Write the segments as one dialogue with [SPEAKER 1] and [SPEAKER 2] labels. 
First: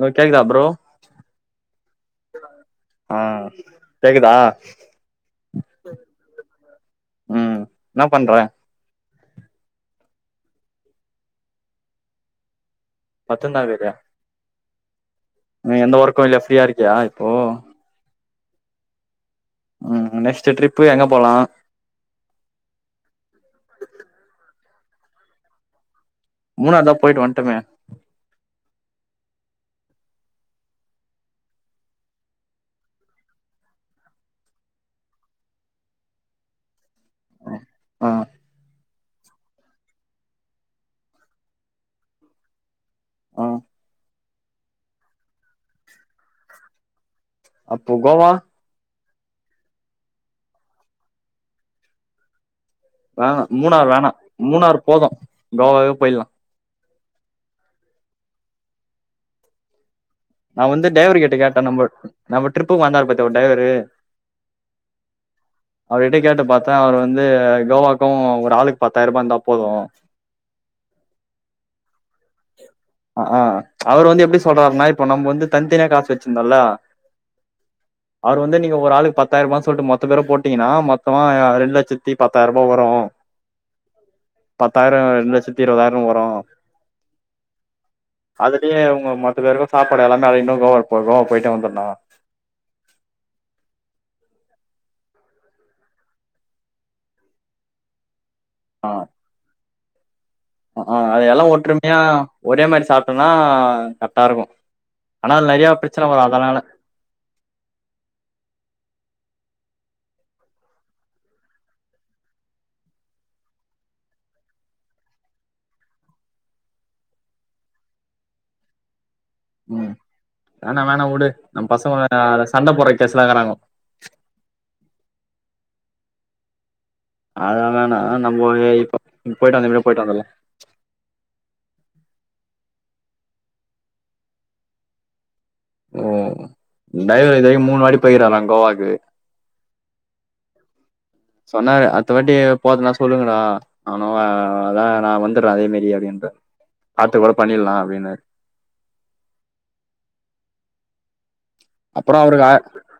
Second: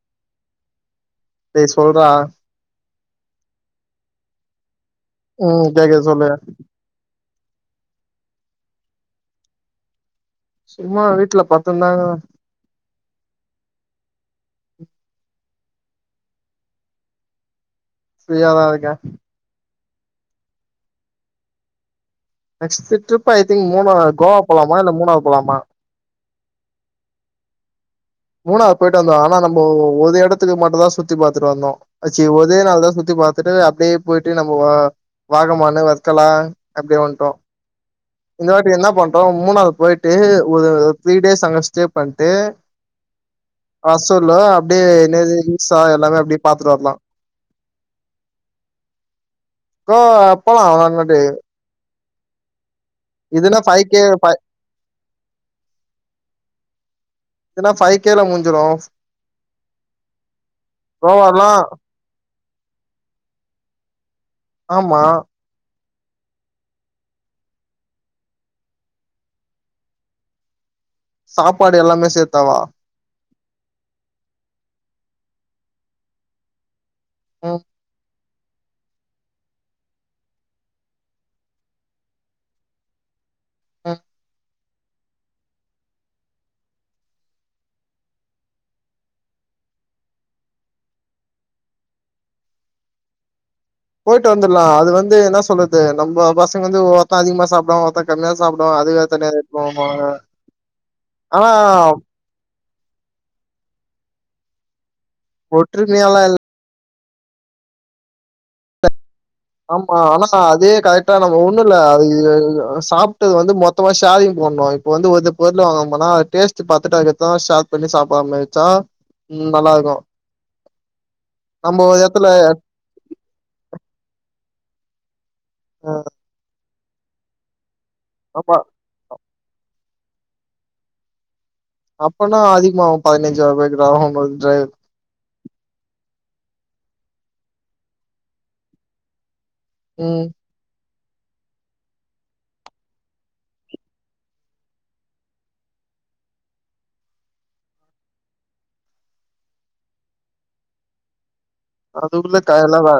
[SPEAKER 1] low கேக்குதா bro
[SPEAKER 2] டேய் சொல்றா
[SPEAKER 1] ஆஹ் கேக்குதா
[SPEAKER 2] உம் கேக்குது சொல்லு
[SPEAKER 1] ம் என்ன பண்ற
[SPEAKER 2] சும்மா வீட்டுல பத்துந்தாங்குர
[SPEAKER 1] பத்துந்தா க்கிறியா நீ எந்த ஒர்க்கு இல்ல ஃப்ரீயா இருக்கியா இப்போ
[SPEAKER 2] ஃப்ரீயாதா இருக்க
[SPEAKER 1] உம் நெக்ஸ்ட் ட்ரிஃப்பு எங்க போலா
[SPEAKER 2] next trip I think Munnar Goa போலாமா இல்ல மூணார் போலாமா
[SPEAKER 1] மூணார்தா போயிட்டு வந்ட்டமே
[SPEAKER 2] மூணார் போயிட்டு வந்தோ ஆனா நம்மோ ஒ ஒது எடத்துக்கு மட்டுந்தா சுத்தி பாத்துட்டு வந்தோ ஆச்சு ஒரே நாள்தா சுத்தி பாத்துட்டு அப்டியே போயிட்டு நம்ம வா வாகமானு வஸ்கலா அப்படியே வந் ட்டோ
[SPEAKER 1] ஆ
[SPEAKER 2] இந்த வாட்டி என்ன பண்றோ மூணார் போயிட் டு ஒது த்ரீ டேஸ் அங்க ஸ்டே பண்ட்டு
[SPEAKER 1] ஆ
[SPEAKER 2] [unintelligible] அப்டியே என்னது ஹில்சா எல்லாமே அப்டியே பாத்துட்டு வர்லா
[SPEAKER 1] அப்போ கோவா
[SPEAKER 2] கோ [inaudible]
[SPEAKER 1] வேணா மூணாறு
[SPEAKER 2] கே
[SPEAKER 1] வேணா
[SPEAKER 2] ஃபை
[SPEAKER 1] மூணாறு போது கோவாவே போய்லா
[SPEAKER 2] இதுன்னா ஃபை கேல மூஞ்சுரு
[SPEAKER 1] நா வந்து டிரைவரு கிட்ட கேட்டே நம்ம நம்ம ட்ரிப்புக்கு வந்தாரு பாத்தியா ஒரு டைய்வரு
[SPEAKER 2] ஆமா
[SPEAKER 1] அவர்கிட்ட கேட்டு பாத்தே அவரு வந்து கோவாக்கு ஒரு ஆளுக்கு பத்தாயிரம் ரூபா இருந்தா போதும்
[SPEAKER 2] சாப்பாடு எல்லாமே சேத் த்தவா
[SPEAKER 1] அ ஆ அவர் வந்து எப்டி சொல்றாருன்னா இப்ப நம்ம வந்து தனித்தனியா காசு வச்சிருந்தல்லா
[SPEAKER 2] ம்
[SPEAKER 1] அவரு வந்து நீங்க ஒரு ஆளுக்கு பத்தாயிரம் ரூபானு சொல்ட்டு மொத்த பேரும் போட்டீங்கன்னா மொத்தமா ரெண்டு லட்சத்தி பத்தாயரூபா வரும்
[SPEAKER 2] ம்
[SPEAKER 1] பத்தாயிர ரெண்டு லட்சத்தி இருபதாயிர வரும் அதுலயே உங்க மொத்த பேருக்கு சாப்பாடு எல்லாமே அடங்கிடு கோவா கோவா போயிட்டே வந்துருலா
[SPEAKER 2] ட்டு வந்துடலா அது வந்து என்ன சொல்றது நம்ம பசங்க வந்து ஒவ்வொருத்த அதிகமா சாப்டுவாங்க ஒவ்வொருத்த கம்மியா சாப்புடுவாங்க
[SPEAKER 1] ஆ
[SPEAKER 2] அதுவே தனியா எடுத்துட்டு வரணும்பாங்க
[SPEAKER 1] ஆ அது எல்லா ஒற்றுமையா ஒரே மாரி சா சாப்பிட்டோம்னா கரெக்டா இருக்கும் ஆனா அதுல நெறைய பிரச்சன
[SPEAKER 2] ஒற்றுமையாலா
[SPEAKER 1] வரும்
[SPEAKER 2] இல்ல
[SPEAKER 1] அதனால
[SPEAKER 2] ஆமா ஆனா அதே கரெக்டா நம்ம ஒண்ணு இல்ல அது சாப்பிட்டது வந்து மொத்தமா ஷேரிங் போடணு இப்ப வந்து ஒரு இது பொருள் வாங்கனம்னா டேஸ்ட் பாத்துட்டு அதுக்கடுத்துதா ஷேர் பண்ணி சாப்புட்ற மாரி இருந்துச்சா
[SPEAKER 1] ம் வேணா வேணா வுடு நம்ம
[SPEAKER 2] ஒரு
[SPEAKER 1] பசங்க
[SPEAKER 2] எடத்துல
[SPEAKER 1] அத சண்ட போட்ற கேசலாம் இருக்றாங்க
[SPEAKER 2] ஆ
[SPEAKER 1] அத வேணா நம்போ இப்ப போய்ட்டு வந்த மாரியே போயிட்டு வந்துருலா
[SPEAKER 2] அப்பனா அதிகமாவு பதினைஞ்சாயிரூபா கிட்ட ஆகும் பதினைஞ்சாயிர
[SPEAKER 1] ஓ டைவர் இதுவரைக்கு மூணு வாடி போயிக்றாரா கோவாக்கு
[SPEAKER 2] ம்
[SPEAKER 1] சொன்னாரு அடுத்த வாட்டி போதுன்னா சொல்லுங்கா நானு அ அதா நா வந்துட்றே அதே மாரி அப்டின்ட்டு பாத்து கூட பண்ணிடலா அப்டின்னு அப்றோ
[SPEAKER 2] அதுக்குள்ள
[SPEAKER 1] அவருக்கு ஆ
[SPEAKER 2] க எல்லா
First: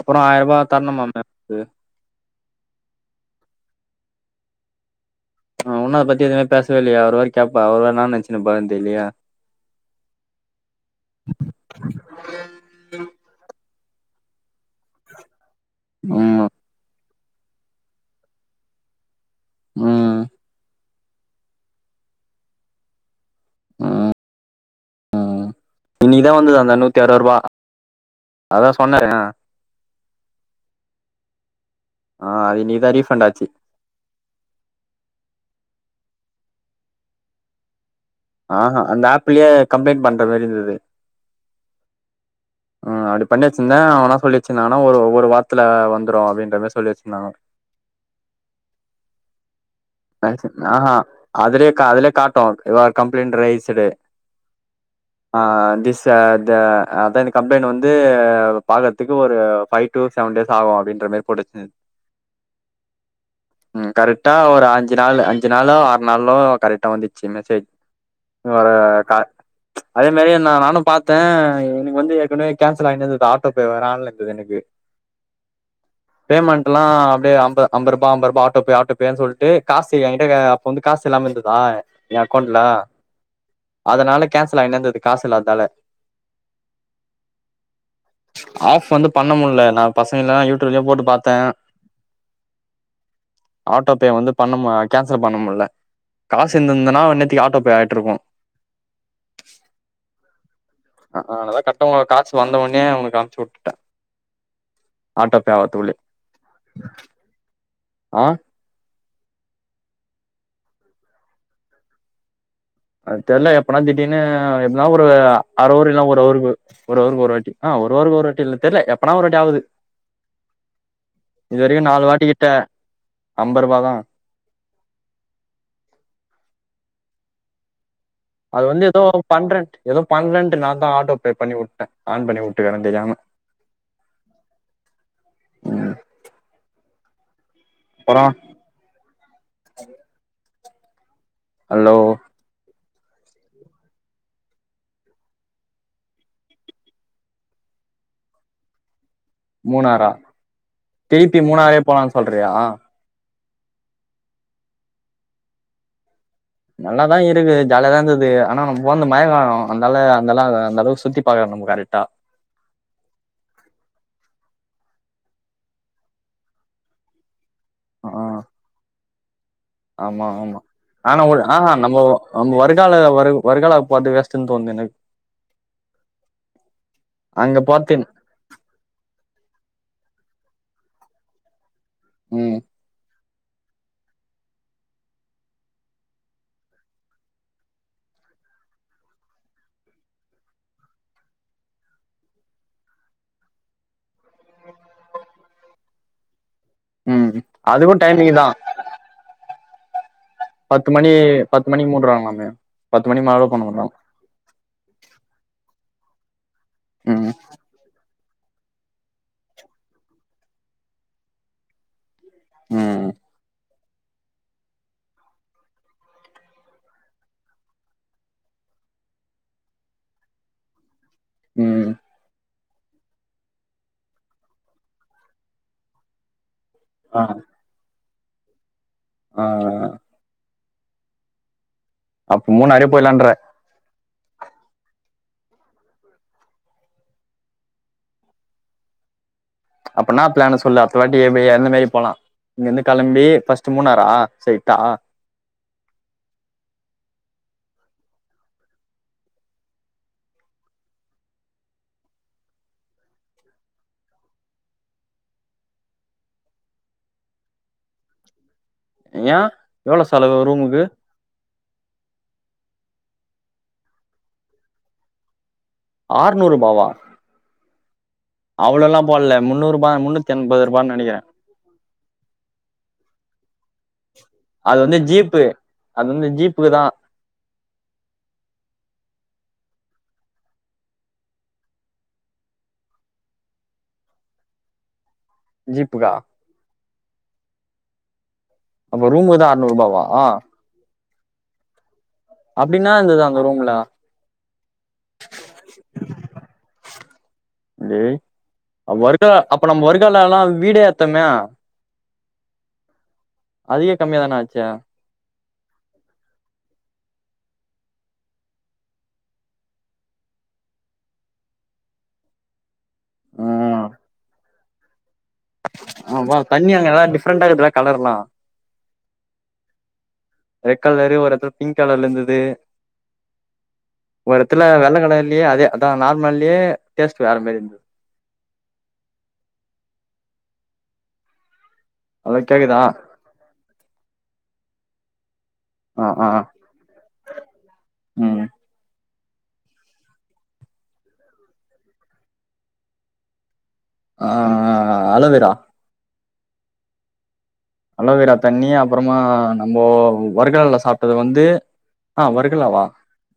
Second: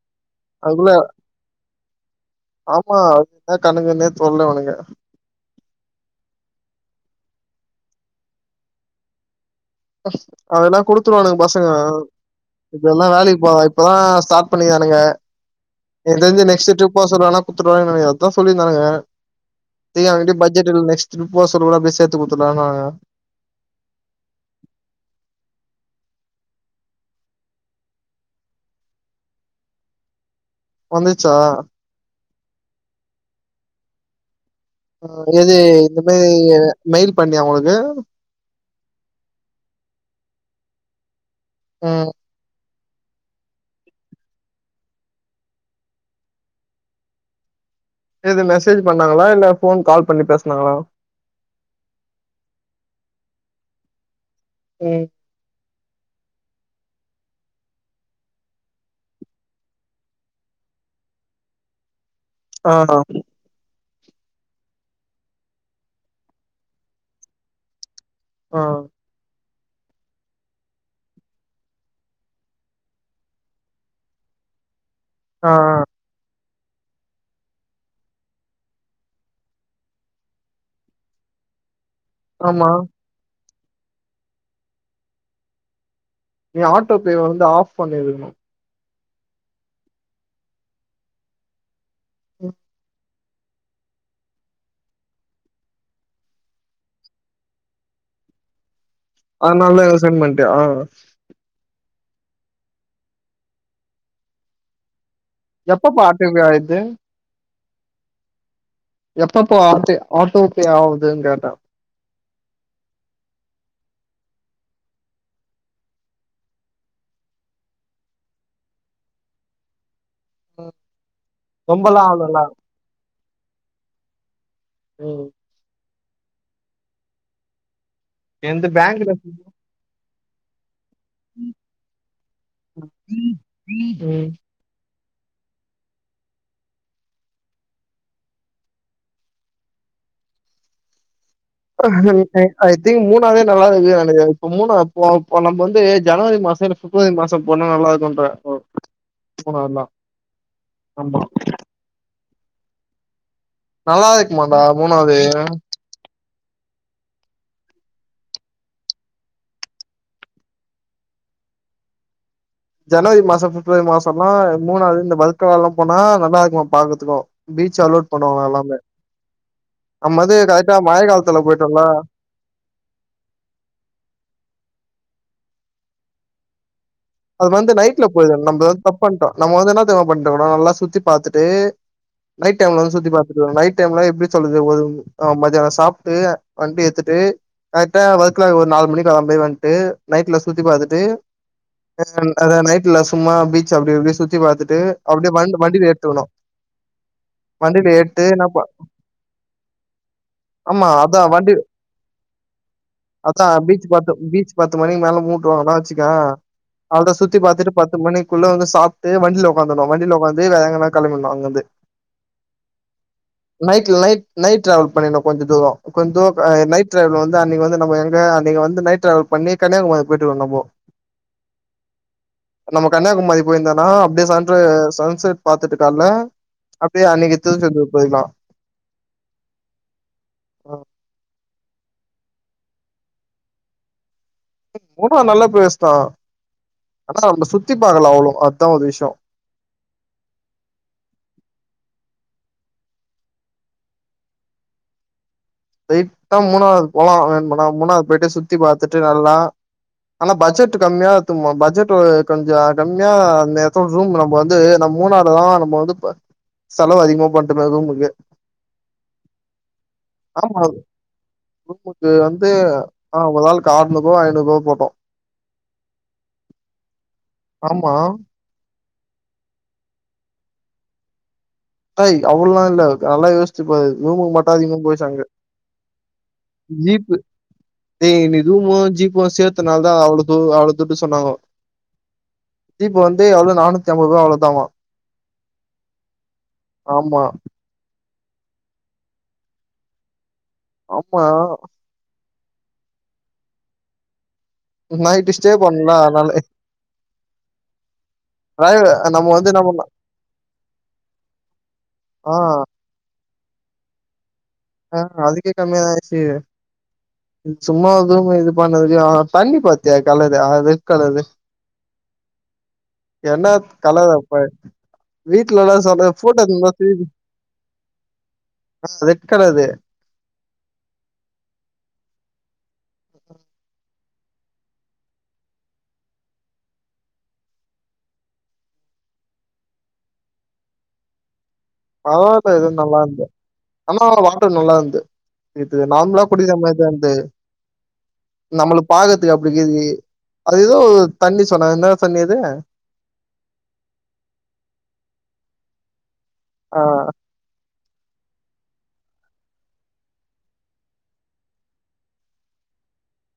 [SPEAKER 1] அப்றோ ஆயர்ரூபா
[SPEAKER 2] அதுக்குள்ள
[SPEAKER 1] தரணும்மாமே அவருக்கு
[SPEAKER 2] ஆமா அது என்ன கணக்குனே சொல்லல அவனுங்க
[SPEAKER 1] ஆ இன்னு அத பத்தி எதுமே பேசவே இல்லையா அவரு வேற கேட்பா அவரு வேற என்னா நெனச்சின்னு இருப்பாருனு தெரிலயே
[SPEAKER 2] அதெல்லா குடுத்துருவானுங்க பசங்க இப்ப எல்லா வேலைக்கு போவ இப்பதா ஸ்டாட் பண்ணிக்றானுங்க எனக்கு
[SPEAKER 1] ம்
[SPEAKER 2] தெரிஞ்சு நெக்ஸ்ட் ட்ரிப் போ சொல்லனா குத்துடுருவானுங்கனு நெனைக்ற அதுதா சொல்லிருந்தானுங்க நீங்க
[SPEAKER 1] ம்
[SPEAKER 2] அங்குட்டு பட்ஜெட் இல்ல நெக்ஸ் திருப்ப போ சொல்லகுள்ள அப்டியே சேத்து குடுத்துடலான்னானுங்க
[SPEAKER 1] ம் இன்னிக்கிதா வந்துகு அந்த நூத்தி அறுவது ரூவா அதா சொன்னாரு
[SPEAKER 2] வந்துருச்சா
[SPEAKER 1] ஆ அது இன்னக்கிதா ரீஃபண்டாச்சு
[SPEAKER 2] அ எது இந்த மாரி மெயில் பண்ணியா அவங்களுக்கு
[SPEAKER 1] ஆஹூ அந்த ஆப்லயே கம்ப்ளைண்டட் பண்ற மாரி இருந்துது
[SPEAKER 2] ம்
[SPEAKER 1] ம் அப்டி பண்ணி வச்சிருந்த அவங்க என்ன சொல்லி வச்சிருந்தாங்கனா ஒரு ஒரு வாரத்துல வந்துரும் அப்டின்ற மாரி சொல்லி வச்சிருந்தாங்க
[SPEAKER 2] எது மெசேஜ் பண்ணாங்களா இல்ல ஃபோன் கால் பண்ணி
[SPEAKER 1] மேக்சிம்
[SPEAKER 2] பேசுனாங்களா
[SPEAKER 1] ஆஹா அதுலே கா அதுலே காட்டு யு ஆர் கம்ப்ளைண்ட் ரெய்சுடு
[SPEAKER 2] ம்
[SPEAKER 1] ஆஹ் திஸ் ச த அத்தா இந்த கம்ப்ளைண்ட் வந்து பாக்கதுக்கு ஒரு ஃபைவ் டு செவன் டேஸ் ஆகு அப்டின்ற மேரி போட்டு வெச்சி
[SPEAKER 2] ஆஹ் ஹ
[SPEAKER 1] ம் கரெட்டா ஒரு ஆஞ் சு நாளு அஞ்சு நாளோ ஆறு நாளோ கரெட்டா வந்துச்சி மெசேஜ் ‌ [unintelligible]
[SPEAKER 2] ஆ
[SPEAKER 1] வர கா அதே மேரி நா நானும் பாத்தே எனுக்கு வந்து ஏக்னவே கேன்சல் ஆய்ந்தது ஆட்டோபே வேற ஆன்லந்தது எனுக்கு
[SPEAKER 2] ஆஹ் ஆஹ்
[SPEAKER 1] பேமண்ட்டல்லா அப்டே அம்ப அம்பரூபா அம்பரூபா ஆட்டோ பே ஆட்டோ பே சொல்ட்டு காசு ஏங்கிட்ட அப்ப வந்து காசு இல்லாம இந்ததா ஏ அக்கோண்ட்ல
[SPEAKER 2] ஆமா
[SPEAKER 1] அதனால கேன்சல் ஆய்னேந்தது காஸ் இல்லாத்தால
[SPEAKER 2] நீ ஆட்டோ பே வந்து ஆஃப் பண்ணிருக்ணு
[SPEAKER 1] ஆஃப் வந்து பண்ண முல்ல நா பசங்கலா யூடியூப்லியு போட்டு பாத்தே
[SPEAKER 2] உம்
[SPEAKER 1] ஆட்டோ பே வந்து பண்ண மு கேன்சல் பண்ணமுல்ல காசிந்திந்ததனா இன்னத்திக்கு ஆட்டோ பே ஆயிட்ருக்கு
[SPEAKER 2] த ஆ அ அ
[SPEAKER 1] அ அ அனாலதா க ட்டு உங்க காஸு வந்த ஒன்னியே உங்ளுக் அம்ச்சி உட்டுட்டே
[SPEAKER 2] எப்பப்பா ஆட்டோ பே ஆய்ர்து
[SPEAKER 1] ஆ
[SPEAKER 2] எப்பப்போ ஆட்டு ஆட்டோ பே ஆவுதுன் கேட்டே
[SPEAKER 1] அத் தெர்ல எப்பனா திடிர்னு எத்னா ஒரு அ அர அவுரு இல்னா ஒரு அவ்ருக்கு ஒரு அவ்ருக்கு ஒரு வாட்டி அ ஒரு அவ்ருக்கு ஒரு வாட்டி இல்லத் தெர்ல எப்பனா ஒரு வாட்டி ஆவுது இதுவரிகு
[SPEAKER 2] ரொம்பலா
[SPEAKER 1] நாலு வாட்டி
[SPEAKER 2] ஆகலல்ல
[SPEAKER 1] கிட்ட அம்பரூபாதா
[SPEAKER 2] உம்
[SPEAKER 1] அது
[SPEAKER 2] எந்து
[SPEAKER 1] வந்து எதோ
[SPEAKER 2] பேங்க்ல
[SPEAKER 1] பண்ரென்ட் எதோ பண்ரென்ட்டு நாந்தா ஆட் டோ பே பண்ணி உட்டே ஆன் பண்ணி உட்டுக்குற தெரியாம
[SPEAKER 2] ம்
[SPEAKER 1] ப்பறோ
[SPEAKER 2] [unintelligible] தி மூணாவ்த நல்லா [unintelligible] இப்ப மூணா போ போ நம்ப வந்து ஜனவரி மாசம இல்ல ஃபிப்ரவரி மாச போனா நல்லாருக்குன்ற
[SPEAKER 1] மூணாரா திரிப்பி மூணாரே போலான் சொல்றியா
[SPEAKER 2] நல்லாதி இக்குமான்டா மூணாவ்தே
[SPEAKER 1] நல்லாதா இருக்கு ஜாலியாதா இருந்தது ஆனா நம்ம போன்து மழ காலோ அந்தால அந்தல்லா அந்த அளவுக்கு சுத்தி பாக்குறோ நம்ம கரெட்டா
[SPEAKER 2] ஜனவரி மாசோ பிப்ரவரி மாசோன்னா மூணாறு இந்த ஒரத்தநாடுல்லா போனா நல்லா இருக்கு பாக்கர்துக்கோ பீச்
[SPEAKER 1] ஆ
[SPEAKER 2] அலோட் பண்ணுவாங்க எல்லாமே நம்ம
[SPEAKER 1] ஆமா
[SPEAKER 2] வந்து
[SPEAKER 1] ஆமா
[SPEAKER 2] கரெக்டா மழை
[SPEAKER 1] ஆனா உ
[SPEAKER 2] காலத்துல
[SPEAKER 1] ஆ ஆ
[SPEAKER 2] போயிட்டோம்ல
[SPEAKER 1] நம்ம வருகால வரு வருகால பாத்து வேஸ்ட்டுன் தோண்து எனக்
[SPEAKER 2] அது வந்து நைட்ல போய் [unintelligible] நம்ம வந்து தப் பண்ட்டோ நம்ம வந்து என்ன என்ன தெர்மா பண்ட்ருக்கனு நல்லா சுத்தி பாத்துட்டு
[SPEAKER 1] ம்
[SPEAKER 2] நைட் டைம்ல வந்து சுத்தி பாத் நைட் டைம்ல எப்டி சொல்றது ஒரு மத்யானோ சாப்ட்டு வண்டி ஏத்துட்டு கரெக்டா ஒரத்தநாடு ஒரு நாலு மணி கெழம்பி வந்துட்டு நைட்ல சுத்தி பாத்துட்டு அ அதா நைட்ல சும்மா பீச்ச அப்டி இப்டி சுத்தி பாத்துட்டு அப்டியே வண் வண்டில எத்துக்கணு
[SPEAKER 1] ம் அதுக்கோ டைமிங் தா
[SPEAKER 2] ஆமா
[SPEAKER 1] பத்து மணி
[SPEAKER 2] அதா வண்டி
[SPEAKER 1] பத்து மணிக்கு மூடுறாங்களாமே பத்து மணிக்கு மேல
[SPEAKER 2] அதா
[SPEAKER 1] அலோவ் பண்ண
[SPEAKER 2] பீச்
[SPEAKER 1] மாட்றாங்க
[SPEAKER 2] பத்து பீச் பத்து மணிக் மேல மூட்டுவாங்கல ச்சிகா அவ்ளதா
[SPEAKER 1] ம்
[SPEAKER 2] சுத்தி பாத்துட்டு பத்து மணி குள்ள வந்து சாப்டு வண்டில ஒக்காந்துகனு வண்டில ஒக்காந்து வேற எங்கனா கெளம்பிட்ணு அங்கருந்து
[SPEAKER 1] ம்
[SPEAKER 2] நைட்ல நை நைட் ட்ரவல் பண்ணிட்ணோ கொஞ்ச தூரோ கொஞ்ச தூர நைட் ட்ரவல் வந்து அன்னிக்கு வந்து நம்ம எங்க அன்னிக்கு வந்து நை்ட் ட்ரவல் பண்ணி கன்யாகுமரி போயிட்டிருக்கோ நம்மோ
[SPEAKER 1] ம்
[SPEAKER 2] நம்ம கன்யாகுமரி போய்ந்தோனா அப்டி சன்ர சன்செட் பாத்துட்டு கால்ல அப்டியே அன்னைக்கு‌ திருச்செந்தூர் போய்லா
[SPEAKER 1] ஆ ஆ ஆ
[SPEAKER 2] ஒ
[SPEAKER 1] அப்ப மூணாறே போயில்லான்ற
[SPEAKER 2] மூணாறு நல்ல ப்ளேஸ் தா ஆனா நம்ம சுத்தி பாக்ல அவ்ளோ அத்தா ஒரு விஷ்யோ
[SPEAKER 1] அப்பனா ப்ளானு சொல்லு அத்த வாட்டி எப்பி எந்த மாரி போலா இங்க இந்து கெளம்பி ஃபர்ஸ்ட்டு மூணாரா ஸ்ட்ரைட்டா
[SPEAKER 2] ஸ்டைட்டா மூணாறு போலா வேணும்னா மூணாறு போய்டு சுத்தி பாத்துட்டு நல்லா ஆனா பட்ஜெட் கம்மியா எத்துன்போ பட்ஜெட் கொஞ்சோ கம்மியா அந்த எத்துல ரூம் நம்ம வந்து நம் மூணாறு தா நம்ம வந்து செலவு அதிகமா பண்டேமே ரூமுக்கை
[SPEAKER 1] ஏயா எவ்ளோ செலவு ரூமுக்கு
[SPEAKER 2] ரூமுக்கு வந்து ஆ ஒரு ஆளுக்கு ஆற்நூறுவா ஐநூறுவா போட்டோ
[SPEAKER 1] ஆற்நூற்பாவா
[SPEAKER 2] ஆமா
[SPEAKER 1] அவ்ளோல்லா போல்ல முன்னூறுபா முன்னூத்தி ஐம்பத்ரூபான்னு நெனைக்கிற
[SPEAKER 2] ஏய் அவ்ளோல்லா இல்ல நல்லா யோசிச்சு பாரு ரூமுக்கு மட்டு அதிகமா
[SPEAKER 1] அது வந்து
[SPEAKER 2] போச்சு அங்க
[SPEAKER 1] ஜீப்பு அது வந்து ஜீப்புக்கு தா
[SPEAKER 2] ஜீப்பு ஏய் நீ ரூமு ஜீப்பு சேத் இத்த நாள் தா அவ்ளோ து அவ்ளோ துட்டு சொன்னாங்கோ ஜீப்பு வந்து அவ்ளோ நானூத்தி அம்பது ரூபா அவ்ளோதா அவோ
[SPEAKER 1] ஜீப்புகா
[SPEAKER 2] ஆமா
[SPEAKER 1] அப்ப ரூமுக்குதா அற்நூர் ரூபாவா
[SPEAKER 2] ஆமா
[SPEAKER 1] அப்டின்னா இருந்தது அந்த ரூம்முல
[SPEAKER 2] நைட்டு் ஸ்டே பண்ணலா அதனால
[SPEAKER 1] டேய்
[SPEAKER 2] நம்ம
[SPEAKER 1] வர்கா
[SPEAKER 2] வந்து
[SPEAKER 1] அப்ப
[SPEAKER 2] நம்ம
[SPEAKER 1] வர்காலல்லா வீடே எத்தமே
[SPEAKER 2] ஆ
[SPEAKER 1] அதியே கம்மிய தானா
[SPEAKER 2] ஆ அதுக்கு கம்மியாருக்கு சும்மா எதுவு இது பண்ணதுக்கு தண்ணி பாத்தியா கலர் அ ரெட் கலரு என்ன கலறப்ப து
[SPEAKER 1] ஆ தண்ணி அங்க எல்லா டிப்ரெண்டா இருக்குலா கலர்லாம்
[SPEAKER 2] ரெட் கலரு
[SPEAKER 1] ரெட் கலரு ஒரு இடத்துல பிங்க் கலர்ல இருந்து தே ஒரு இடத்துல வெள்ளை கடையயே அதே அதான் நார்மலே டெஸ்ட் வேற மாரி இருந்து
[SPEAKER 2] பதல எதுவு
[SPEAKER 1] கேக்குதா
[SPEAKER 2] நல்லா இருந்தே [unintelligible] வாட்டர் நல்லா இருந்தே இது
[SPEAKER 1] ஆ
[SPEAKER 2] நார்மலா
[SPEAKER 1] ஆ
[SPEAKER 2] கொடிக்கிறா மா [unintelligible] இது அந்த
[SPEAKER 1] ம்
[SPEAKER 2] நம்மளுக்கு பக்கு அப்டி கிது அத ஏதோ தண்ணி சொன்னாங்க என்ன தண்ணி அது
[SPEAKER 1] ஆஹ அலவேரா
[SPEAKER 2] ஆஹ
[SPEAKER 1] அலேவேரா தண்ணி அப்புறோமா நம்ம வர்கல்ல சாப்பிட்டது வந்து ஆஹ் வருர்காவா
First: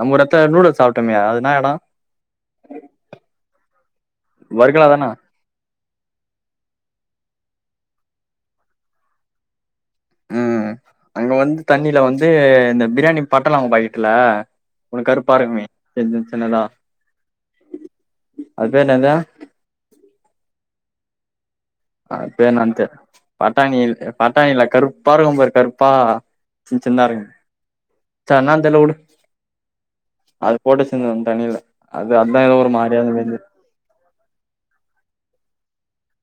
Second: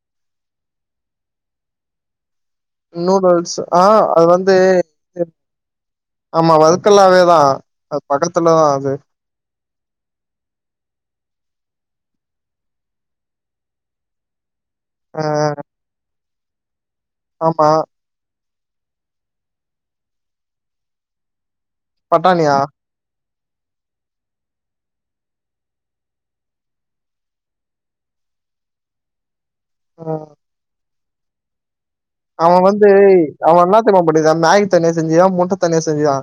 [SPEAKER 1] நம்ம ஒரு இடத்துல நூடுல்ஸ் சாப்பிட்டோலா அது எந்த இடம்
[SPEAKER 2] நூடுல்ஸ் ஆஹ் அது வந்து
[SPEAKER 1] வர்கலா தான
[SPEAKER 2] ஆமா வதுக்கல்லாவேதான் அது பக்கத்துலதா அது
[SPEAKER 1] உம் அங்க வந்து தண்ணியில வந்து பிரியாணி பட்டலாவங்க பாக்கட்டுலா உம்
[SPEAKER 2] ஆ
[SPEAKER 1] கருப்பா இருங்கமே என்னதா
[SPEAKER 2] ஆமா
[SPEAKER 1] அது பெ ன்னது ஆது
[SPEAKER 2] பட்டாணியா
[SPEAKER 1] ப்பென்கேல் பட்டாணி பட்டாணில்ல கருப்பா இருக்கும் பாரு கருப்பா ச சின்ன சின்னாத இருக்கு ச என்னனு தெரியால உடு
[SPEAKER 2] ம்
[SPEAKER 1] அது போட்டுஷ் ஆ தண்ணியில
[SPEAKER 2] அவன் வந்து அவன் என்ன தேரியுமா பண்ணியிருக்கன் நாய் தண்ணிய செஞ்சு யான் முட்ட தண்ணிய செஞ் இதுயா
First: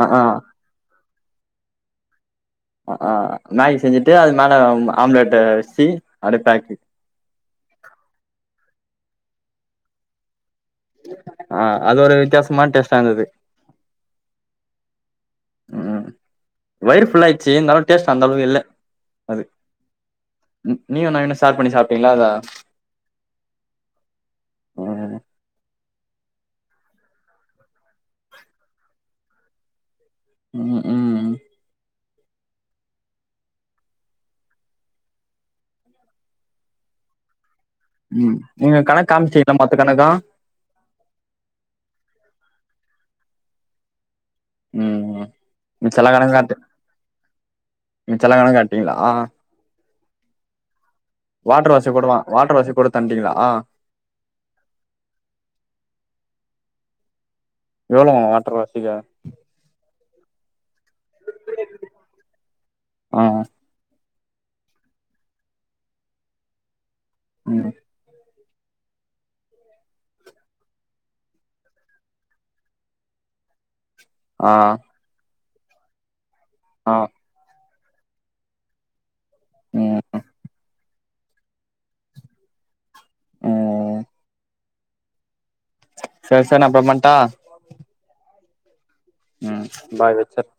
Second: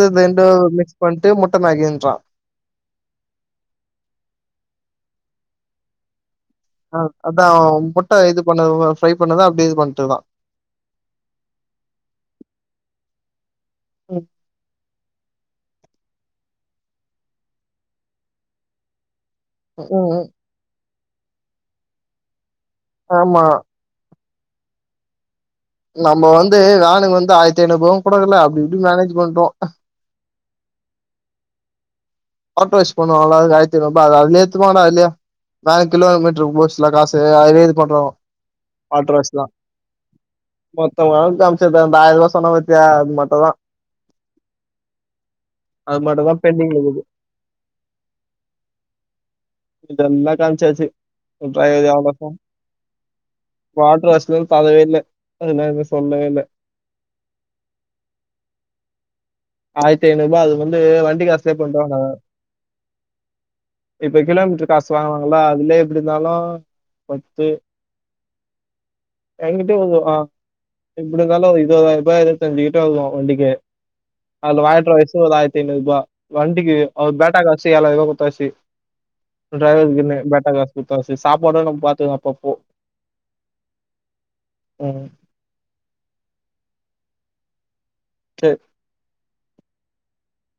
[SPEAKER 1] ஆ ஆ
[SPEAKER 2] தெண்டு மிக்ஸ் பண்ணிட்டு முட் முட்டமெகின்றா
[SPEAKER 1] ஆ மேகி செஞ்சுட்டு அது மேல ஆம்லெட்ட வச்சு அப்டியே பேக்
[SPEAKER 2] ஆ அதான் முட்ட இது பண்ணவா ட்ரை பண்ணதா அப்டிய இது வண்ணட்டனா
[SPEAKER 1] ஆ அது ஒரு வித்தியாசமான டேஷ்ட இருந்தது
[SPEAKER 2] ம்
[SPEAKER 1] வயிறு ஃபுல்ல ஆயிடுச்சு இருந்தாலு டேஸ்ட்டு அந்தாலவுக்கு இல்ல அது
[SPEAKER 2] உம்
[SPEAKER 1] நீயு நவினு ஸ்ஷேர் பண்ணிப்பிட்டீங்களா அத
[SPEAKER 2] ஆமா
[SPEAKER 1] ம்
[SPEAKER 2] நம்ம வந்து ஆலு வந்து ஆயிரத்தி ஐநூறு கூடக்கல்ல அப்படியோ மேனேஜ் பண்றோம்
[SPEAKER 1] உம் ம்
[SPEAKER 2] வாட்ரு வாஷ் பண்ணுவாங்கல அதுக்கு ஆயித்து அற்நூறுபா அது அதுலயே எத்துபாங்கனா அதுலுயே நாலு கிலோமீட்ருக்கு போச்சுல காசு அதுலுயே பண்றோ
[SPEAKER 1] ம் நீங்க கணக்கு
[SPEAKER 2] வாட்ரு வாஷ்லா
[SPEAKER 1] காமிச்சீங்களா மொத்த கணக்கு
[SPEAKER 2] மொத்தமா அம்ச்ச பாரு அந்த ஆயிரபா செல வாச்சி அம்ச்சியே அது மட்டுதா
[SPEAKER 1] ம் நீ செலவு கணக்க காட்டு
[SPEAKER 2] பெண்டிங்ல இருக்குது
[SPEAKER 1] நீங்க செலவுகணக்க காட்னீங்களா
[SPEAKER 2] இதெல்லா காம்ச்சாச்சு
[SPEAKER 1] வாஷ் கூடவா
[SPEAKER 2] [unintelligible]
[SPEAKER 1] வாட்டர் வாஷ் கூட தந்துட்டீங்களா
[SPEAKER 2] வாட்டடர் வாஷ்லா தரவே இல்ல அதெல்ல சொல்லவே இல்ல
[SPEAKER 1] எவ்வளோங்க வாட்டர் வாஷுக்கு
[SPEAKER 2] ஆயர்த்தி ஐநூறு ரூபா அது வந்து வண்டி காசுலே பண்றுவாங்க
[SPEAKER 1] ஆ
[SPEAKER 2] இப்ப கிலோமீட்டரு காசு வாங்குவாங்கல அதுலயே எப்டி இருந்தாலோ பத்து
[SPEAKER 1] ம்
[SPEAKER 2] எங்க்கிட்ட வரு எப்படி இருந்தாலோ இருபதாயிரபா இருபத்தஞ்சு கிட்ட இருக்கு வண்டிக்கு
[SPEAKER 1] ஆ
[SPEAKER 2] அதுல வாட்டர் வாஷ் ஒரு ஆயிர் ஐநூறுபா வண்டிக்கு
[SPEAKER 1] ஆ
[SPEAKER 2] அவ பேட்டா காசு சி ஏழாயிருபா குடுத்தாச்சி ஒரு
[SPEAKER 1] ம்
[SPEAKER 2] டிரைவருக்குன்னு பேட்டா காசு குட்த்தாசி சாப்பாடு நம்ம பாத்துக்கலா அப்பப்போ
[SPEAKER 1] ம்
[SPEAKER 2] ம்
[SPEAKER 1] சரி சார் நா அப்றோ பண்ட்டா
[SPEAKER 2] சரி
[SPEAKER 1] ம் பாய் வெச்சுர்ர